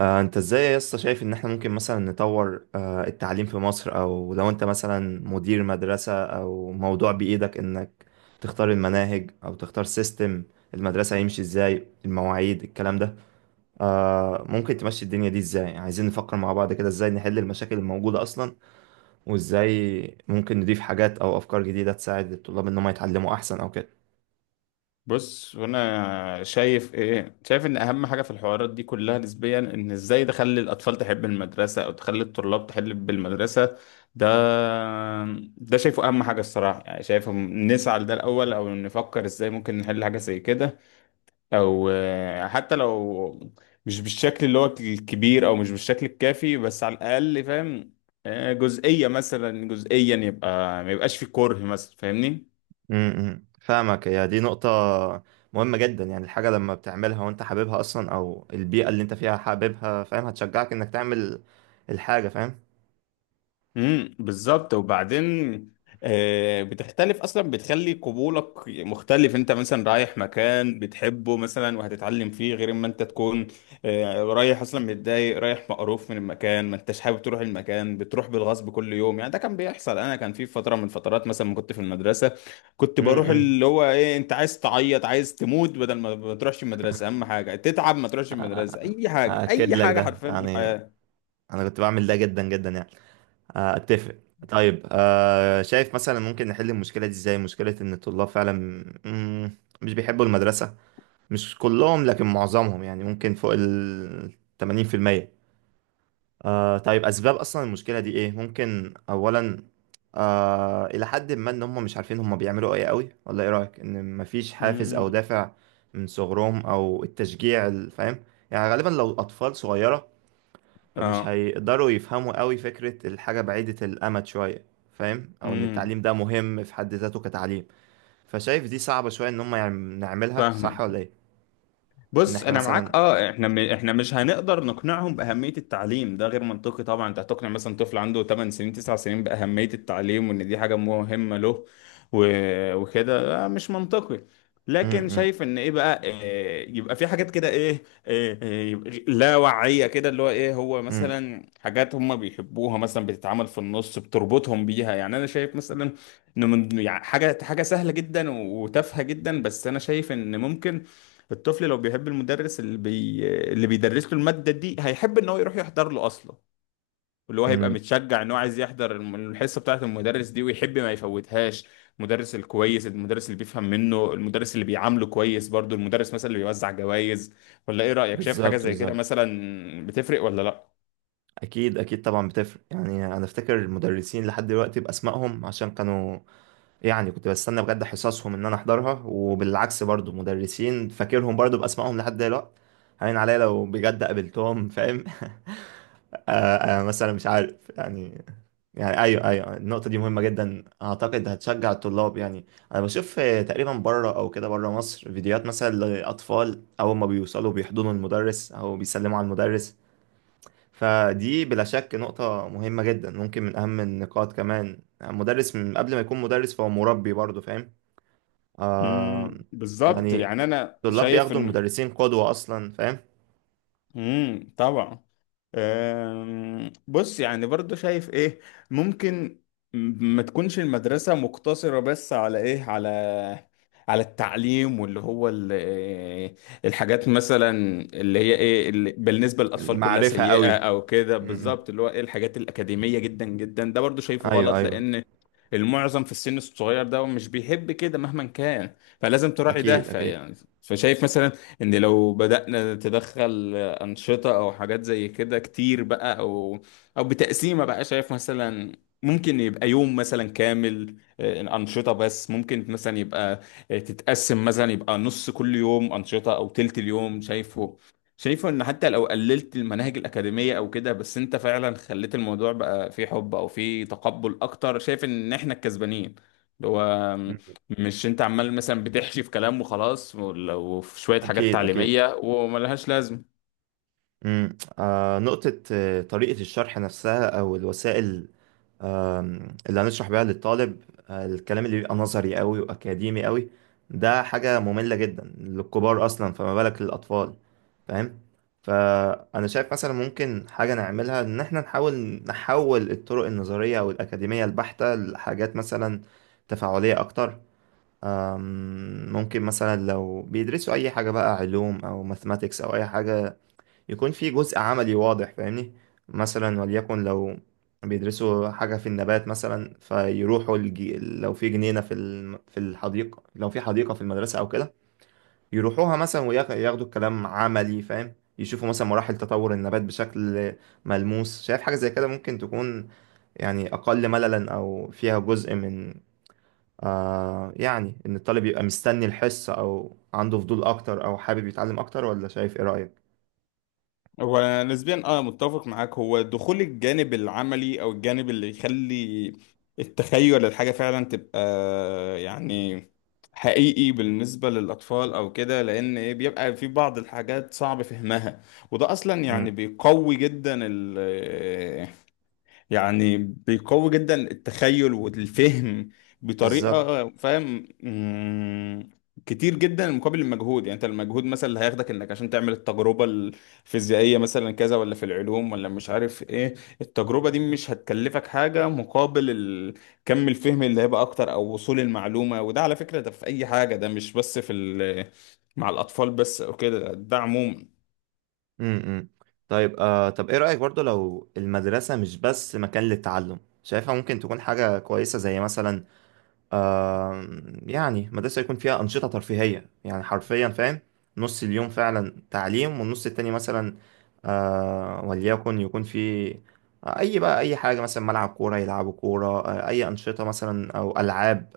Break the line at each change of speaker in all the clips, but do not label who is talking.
انت ازاي يا اسطى، شايف ان احنا ممكن مثلا نطور التعليم في مصر، او لو انت مثلا مدير مدرسة او موضوع بإيدك انك تختار المناهج او تختار سيستم المدرسة، هيمشي ازاي؟ المواعيد، الكلام ده ممكن تمشي الدنيا دي ازاي؟ يعني عايزين نفكر مع بعض كده ازاي نحل المشاكل الموجودة اصلا، وازاي ممكن نضيف حاجات او افكار جديدة تساعد الطلاب ان هم يتعلموا احسن او كده.
بص وانا شايف ان اهم حاجه في الحوارات دي كلها نسبيا ان ازاي تخلي الاطفال تحب المدرسه او تخلي الطلاب تحب المدرسه. ده ده شايفه اهم حاجه الصراحه، يعني شايفه نسعى لده الاول او نفكر ازاي ممكن نحل حاجه زي كده. او حتى لو مش بالشكل اللي هو الكبير او مش بالشكل الكافي، بس على الاقل فاهم جزئيه، مثلا جزئيا، يبقى ما يبقاش في كره مثلا، فاهمني.
امم، فاهمك. هي دي نقطة مهمة جدا، يعني الحاجة لما بتعملها وانت حاببها اصلا، او البيئة اللي انت فيها حاببها فاهم، هتشجعك انك تعمل الحاجة، فاهم؟
امم، بالظبط. وبعدين بتختلف اصلا، بتخلي قبولك مختلف. انت مثلا رايح مكان بتحبه مثلا وهتتعلم فيه، غير ما انت تكون رايح اصلا متضايق، رايح مقروف من المكان، ما انتش حابب تروح المكان، بتروح بالغصب كل يوم. يعني ده كان بيحصل انا، كان في فتره من الفترات مثلا ما كنت في المدرسه كنت بروح
امم.
اللي هو ايه، انت عايز تعيط، عايز تموت بدل ما تروحش المدرسه، اهم حاجه تتعب ما تروحش المدرسه، اي حاجه،
اكد
اي
لك
حاجه
ده
حرفيا في
يعني،
الحياه.
انا كنت بعمل ده جدا جدا، يعني اتفق. طيب، شايف مثلا ممكن نحل المشكلة دي ازاي؟ مشكلة ان الطلاب فعلا مم، مش بيحبوا المدرسة، مش كلهم لكن معظمهم، يعني ممكن فوق ال 80%. طيب، أسباب أصلا المشكلة دي إيه؟ ممكن أولا إلى حد ما، إن هم مش عارفين هم بيعملوا إيه قوي، ولا إيه رأيك؟ إن مفيش حافز أو
امم.
دافع من صغرهم أو التشجيع، فاهم؟ يعني غالبا لو أطفال صغيرة، فمش
اه.
هيقدروا يفهموا قوي فكرة الحاجة بعيدة الأمد شوية، فاهم؟ أو إن
امم.
التعليم ده مهم في حد ذاته كتعليم، فشايف دي صعبة شوية إن هم نعملها صح
فاهمك.
ولا إيه؟ إن
بص
إحنا
انا معاك،
مثلا
اه. احنا مش هنقدر نقنعهم باهميه التعليم، ده غير منطقي طبعا. انت هتقنع مثلا طفل عنده 8 سنين، 9 سنين باهميه التعليم وان دي حاجه مهمه له و... وكده؟ مش منطقي.
م-
لكن
م-
شايف ان ايه بقى، إيه يبقى في حاجات كده إيه لا وعيه كده، اللي هو ايه، هو
م-
مثلا حاجات هم بيحبوها مثلا بتتعمل في النص بتربطهم بيها. يعني انا شايف مثلا ان من يعني، حاجه حاجه سهله جدا وتافهه جدا، بس انا شايف ان ممكن الطفل لو بيحب المدرس اللي بيدرس له المادة دي هيحب ان هو يروح يحضر له اصلا، اللي هو هيبقى
م-
متشجع ان هو عايز يحضر الحصة بتاعة المدرس دي ويحب ما يفوتهاش. المدرس الكويس، المدرس اللي بيفهم منه، المدرس اللي بيعامله كويس برضو، المدرس مثلا اللي بيوزع جوائز. ولا ايه رأيك؟ شايف حاجة
بالظبط
زي كده
بالظبط،
مثلا بتفرق ولا لا؟
اكيد اكيد، طبعا بتفرق. يعني انا افتكر المدرسين لحد دلوقتي باسمائهم، عشان كانوا يعني كنت بستنى بجد حصصهم ان انا احضرها، وبالعكس برضو مدرسين فاكرهم برضو باسمائهم لحد دلوقتي، هين عليا لو بجد قابلتهم، فاهم؟ مثلا مش عارف، يعني ايوه ايوه، النقطه دي مهمه جدا، اعتقد هتشجع الطلاب يعني. انا بشوف تقريبا بره او كده، بره مصر، فيديوهات مثلا لاطفال اول ما بيوصلوا بيحضنوا المدرس او بيسلموا على المدرس. فدي بلا شك نقطة مهمة جدا، ممكن من أهم النقاط. كمان مدرس من قبل ما يكون مدرس فهو مربي برضه، فاهم؟ آه
امم، بالظبط.
يعني
يعني انا
الطلاب
شايف
بياخدوا
ان،
المدرسين قدوة أصلا، فاهم؟
امم، طبعا. بص يعني برضو شايف ايه ممكن، ما تكونش المدرسة مقتصرة بس على ايه، على التعليم واللي هو ال- إيه، الحاجات مثلا اللي هي ايه، اللي بالنسبة للأطفال كلها
المعرفة
سيئة
قوي.
او كده،
م.
بالظبط اللي هو ايه، الحاجات الأكاديمية جدا جدا. ده برضو شايفه
أيوه
غلط،
أيوه،
لأن المعظم في السن الصغير ده مش بيحب كده مهما كان، فلازم تراعي ده،
أكيد أكيد.
فيعني فشايف مثلا ان لو بدأنا تدخل أنشطة أو حاجات زي كده كتير بقى، أو بتقسيمة بقى. شايف مثلا ممكن يبقى يوم مثلا كامل أنشطة بس، ممكن مثلا يبقى تتقسم مثلا، يبقى نص كل يوم أنشطة أو تلت اليوم. شايفه إن حتى لو قللت المناهج الأكاديمية أو كده، بس أنت فعلا خليت الموضوع بقى فيه حب أو فيه تقبل أكتر، شايف إن إحنا الكسبانين. اللي هو
م-
مش انت عمال مثلا بتحشي في كلام وخلاص، ولو في شوية حاجات
أكيد أكيد.
تعليمية وملهاش لازمة.
م. نقطة، طريقة الشرح نفسها أو الوسائل اللي هنشرح بيها للطالب، الكلام اللي بيبقى نظري قوي واكاديمي قوي، ده حاجة مملة جدا للكبار اصلا، فما بالك للاطفال؟ فاهم؟ فانا شايف مثلا ممكن حاجة نعملها، ان احنا نحاول نحول الطرق النظرية او الاكاديمية البحتة لحاجات مثلا تفاعلية اكتر. ممكن مثلا لو بيدرسوا اي حاجة بقى، علوم او ماثماتكس او اي حاجة، يكون في جزء عملي واضح، فاهمني؟ مثلا وليكن لو بيدرسوا حاجة في النبات مثلا، فيروحوا لو في جنينة في في الحديقة، لو في حديقة في المدرسة أو كده، يروحوها مثلا وياخدوا الكلام عملي، فاهم؟ يشوفوا مثلا مراحل تطور النبات بشكل ملموس. شايف حاجة زي كده ممكن تكون، يعني أقل مللا أو فيها جزء من يعني، إن الطالب يبقى مستني الحصة أو عنده فضول أكتر أو حابب يتعلم أكتر، ولا شايف إيه رأيك؟
هو أنا نسبيا، اه، متفق معاك. هو دخول الجانب العملي او الجانب اللي يخلي التخيل الحاجة فعلا تبقى يعني حقيقي بالنسبة للأطفال أو كده، لأن إيه، بيبقى في بعض الحاجات صعب فهمها، وده أصلا يعني
مم.
بيقوي جدا، يعني بيقوي جدا التخيل والفهم
بالظبط.
بطريقة، فاهم؟ كتير جدا مقابل المجهود. يعني انت المجهود مثلا اللي هياخدك انك عشان تعمل التجربة الفيزيائية مثلا كذا، ولا في العلوم، ولا مش عارف ايه، التجربة دي مش هتكلفك حاجة مقابل كم الفهم اللي هيبقى اكتر او وصول المعلومة. وده على فكرة، ده في اي حاجة، ده مش بس في مع الاطفال بس او كده، ده عموما.
امم، طيب، طب ايه رأيك برضو لو المدرسة مش بس مكان للتعلم؟ شايفها ممكن تكون حاجة كويسة زي مثلا، آه يعني، مدرسة يكون فيها أنشطة ترفيهية، يعني حرفيا، فاهم؟ نص اليوم فعلا تعليم، والنص التاني مثلا وليكن يكون في أي بقى، أي حاجة، مثلا ملعب كورة يلعبوا كورة، أي أنشطة مثلا أو ألعاب،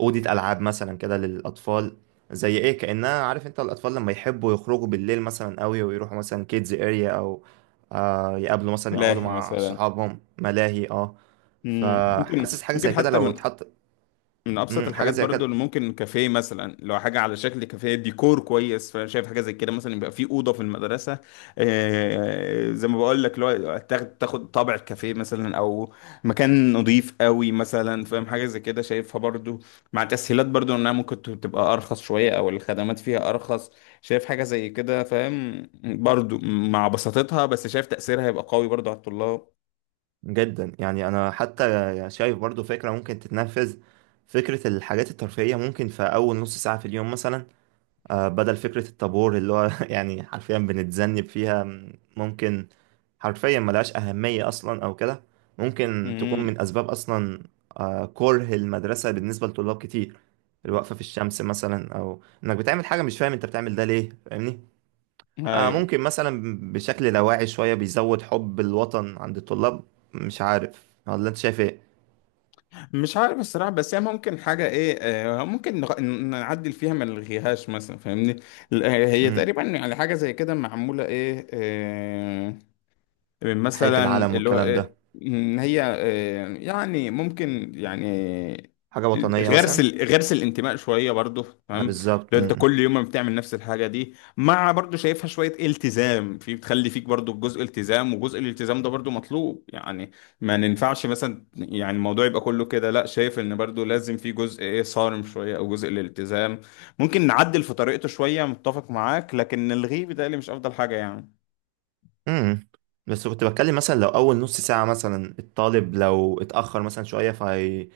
أوضة ألعاب مثلا كده للأطفال. زي إيه، كأنها، عارف أنت الأطفال لما يحبوا يخرجوا بالليل مثلا قوي، ويروحوا مثلا كيدز أريا، أو يقابلوا مثلا، يقعدوا
ملاهي
مع
مثلا.
صحابهم، ملاهي،
مم. ممكن
فحاسس حاجة زي
ممكن
كده
حتى
لو
من
اتحط.
من ابسط
حاجة
الحاجات
زي
برضو
كده،
اللي ممكن كافيه مثلا، لو حاجه على شكل كافيه ديكور كويس، فانا شايف حاجه زي كده مثلا، يبقى في اوضه في المدرسه زي ما بقول لك، لو تاخد طابع الكافيه مثلا، او مكان نظيف قوي مثلا، فاهم؟ حاجه زي كده شايفها برضو، مع تسهيلات برضو انها ممكن تبقى ارخص شويه او الخدمات فيها ارخص. شايف حاجه زي كده، فاهم؟ برضو مع بساطتها، بس شايف تاثيرها هيبقى قوي برضو على الطلاب.
جدا يعني. أنا حتى شايف برضو فكرة ممكن تتنفذ: فكرة الحاجات الترفيهية ممكن في أول نص ساعة في اليوم مثلا، بدل فكرة الطابور اللي هو يعني حرفيا بنتذنب فيها. ممكن حرفيا ملهاش أهمية أصلا أو كده، ممكن تكون
امم.
من أسباب أصلا كره المدرسة بالنسبة لطلاب كتير، الوقفة في الشمس مثلا، أو إنك بتعمل حاجة مش فاهم أنت بتعمل ده ليه، فاهمني؟
ايوه.
ممكن مثلا بشكل لاواعي شوية بيزود حب الوطن عند الطلاب، مش عارف، ولا أنت شايف إيه؟
مش عارف الصراحة، بس هي ممكن حاجة ايه، ممكن نعدل فيها ما نلغيهاش مثلا، فاهمني؟ هي
مم،
تقريبا يعني حاجة زي كده معمولة ايه،
تحية
مثلا
العلم
اللي هو
والكلام ده،
إن هي يعني ممكن يعني
حاجة وطنية
غرس
مثلا.
ال- غرس الانتماء شويه برضو.
ما
تمام.
بالظبط.
لو انت
مم.
كل يوم ما بتعمل نفس الحاجه دي، مع برضو شايفها شويه التزام، في بتخلي فيك برضو جزء التزام، وجزء الالتزام ده برضو مطلوب يعني. ما ننفعش مثلا يعني الموضوع يبقى كله كده لا، شايف ان برضو لازم في جزء ايه، صارم شويه او جزء الالتزام. ممكن نعدل في طريقته شويه، متفق معاك، لكن الغيه بيتهيألي مش افضل حاجه.
امم. بس كنت بتكلم مثلا لو اول نص ساعة مثلا، الطالب لو اتأخر مثلا شوية، فهي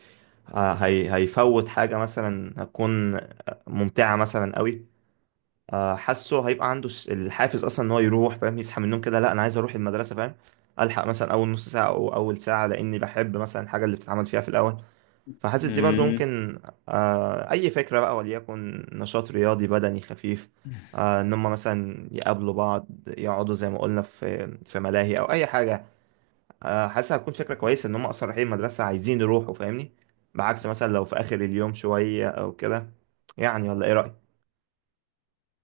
هي هيفوت حاجة مثلا هتكون ممتعة مثلا قوي. حاسه هيبقى عنده الحافز اصلا ان هو يروح، فاهم؟ يصحى من النوم كده، لا انا عايز اروح المدرسة، فاهم؟ الحق مثلا اول نص ساعة او اول ساعة، لاني بحب مثلا الحاجة اللي بتتعمل فيها في الاول. فحاسس دي برضو
يعني
ممكن أي فكرة بقى، وليكن نشاط رياضي بدني خفيف، إن هما مثلا يقابلوا بعض، يقعدوا زي ما قلنا في ملاهي أو أي حاجة. حاسس هتكون فكرة كويسة، إن هما أصلا رايحين المدرسة عايزين يروحوا، فاهمني؟ بعكس مثلا لو في آخر اليوم شوية أو كده، يعني، ولا إيه رأيك؟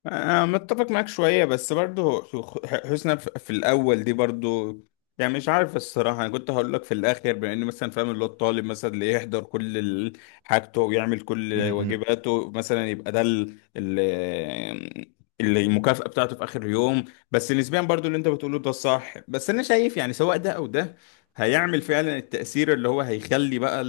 أنا متفق معاك شوية، بس برضو حسنا في الأول دي برضو يعني، مش عارف الصراحة. أنا كنت هقول لك في الآخر، بما إن مثلا فاهم، اللي هو الطالب مثلا اللي يحضر كل حاجته ويعمل
م-
كل
م-
واجباته مثلا، يبقى ده اللي المكافأة بتاعته في آخر يوم. بس نسبيا برضو اللي أنت بتقوله ده صح، بس أنا شايف يعني سواء ده أو ده هيعمل فعلا التأثير اللي هو هيخلي بقى،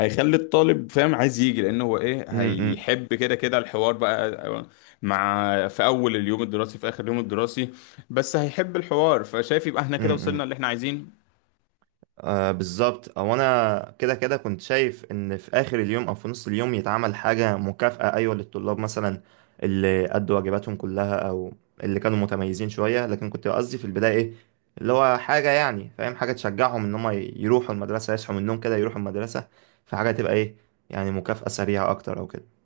هيخلي الطالب فاهم عايز يجي، لانه هو ايه،
م-
هيحب كده كده الحوار بقى، مع في اول اليوم الدراسي في اخر اليوم الدراسي، بس هيحب الحوار. فشايف يبقى احنا كده وصلنا
م.
اللي احنا عايزينه.
بالظبط، او انا كده كده كنت شايف ان في اخر اليوم او في نص اليوم يتعمل حاجه مكافاه، ايوه، للطلاب مثلا اللي ادوا واجباتهم كلها، او اللي كانوا متميزين شويه. لكن كنت قصدي في البدايه ايه، اللي هو حاجه يعني، فاهم؟ حاجه تشجعهم ان هم يروحوا المدرسه، يصحوا من النوم كده يروحوا المدرسه، فحاجه تبقى ايه يعني، مكافاه سريعه اكتر او كده.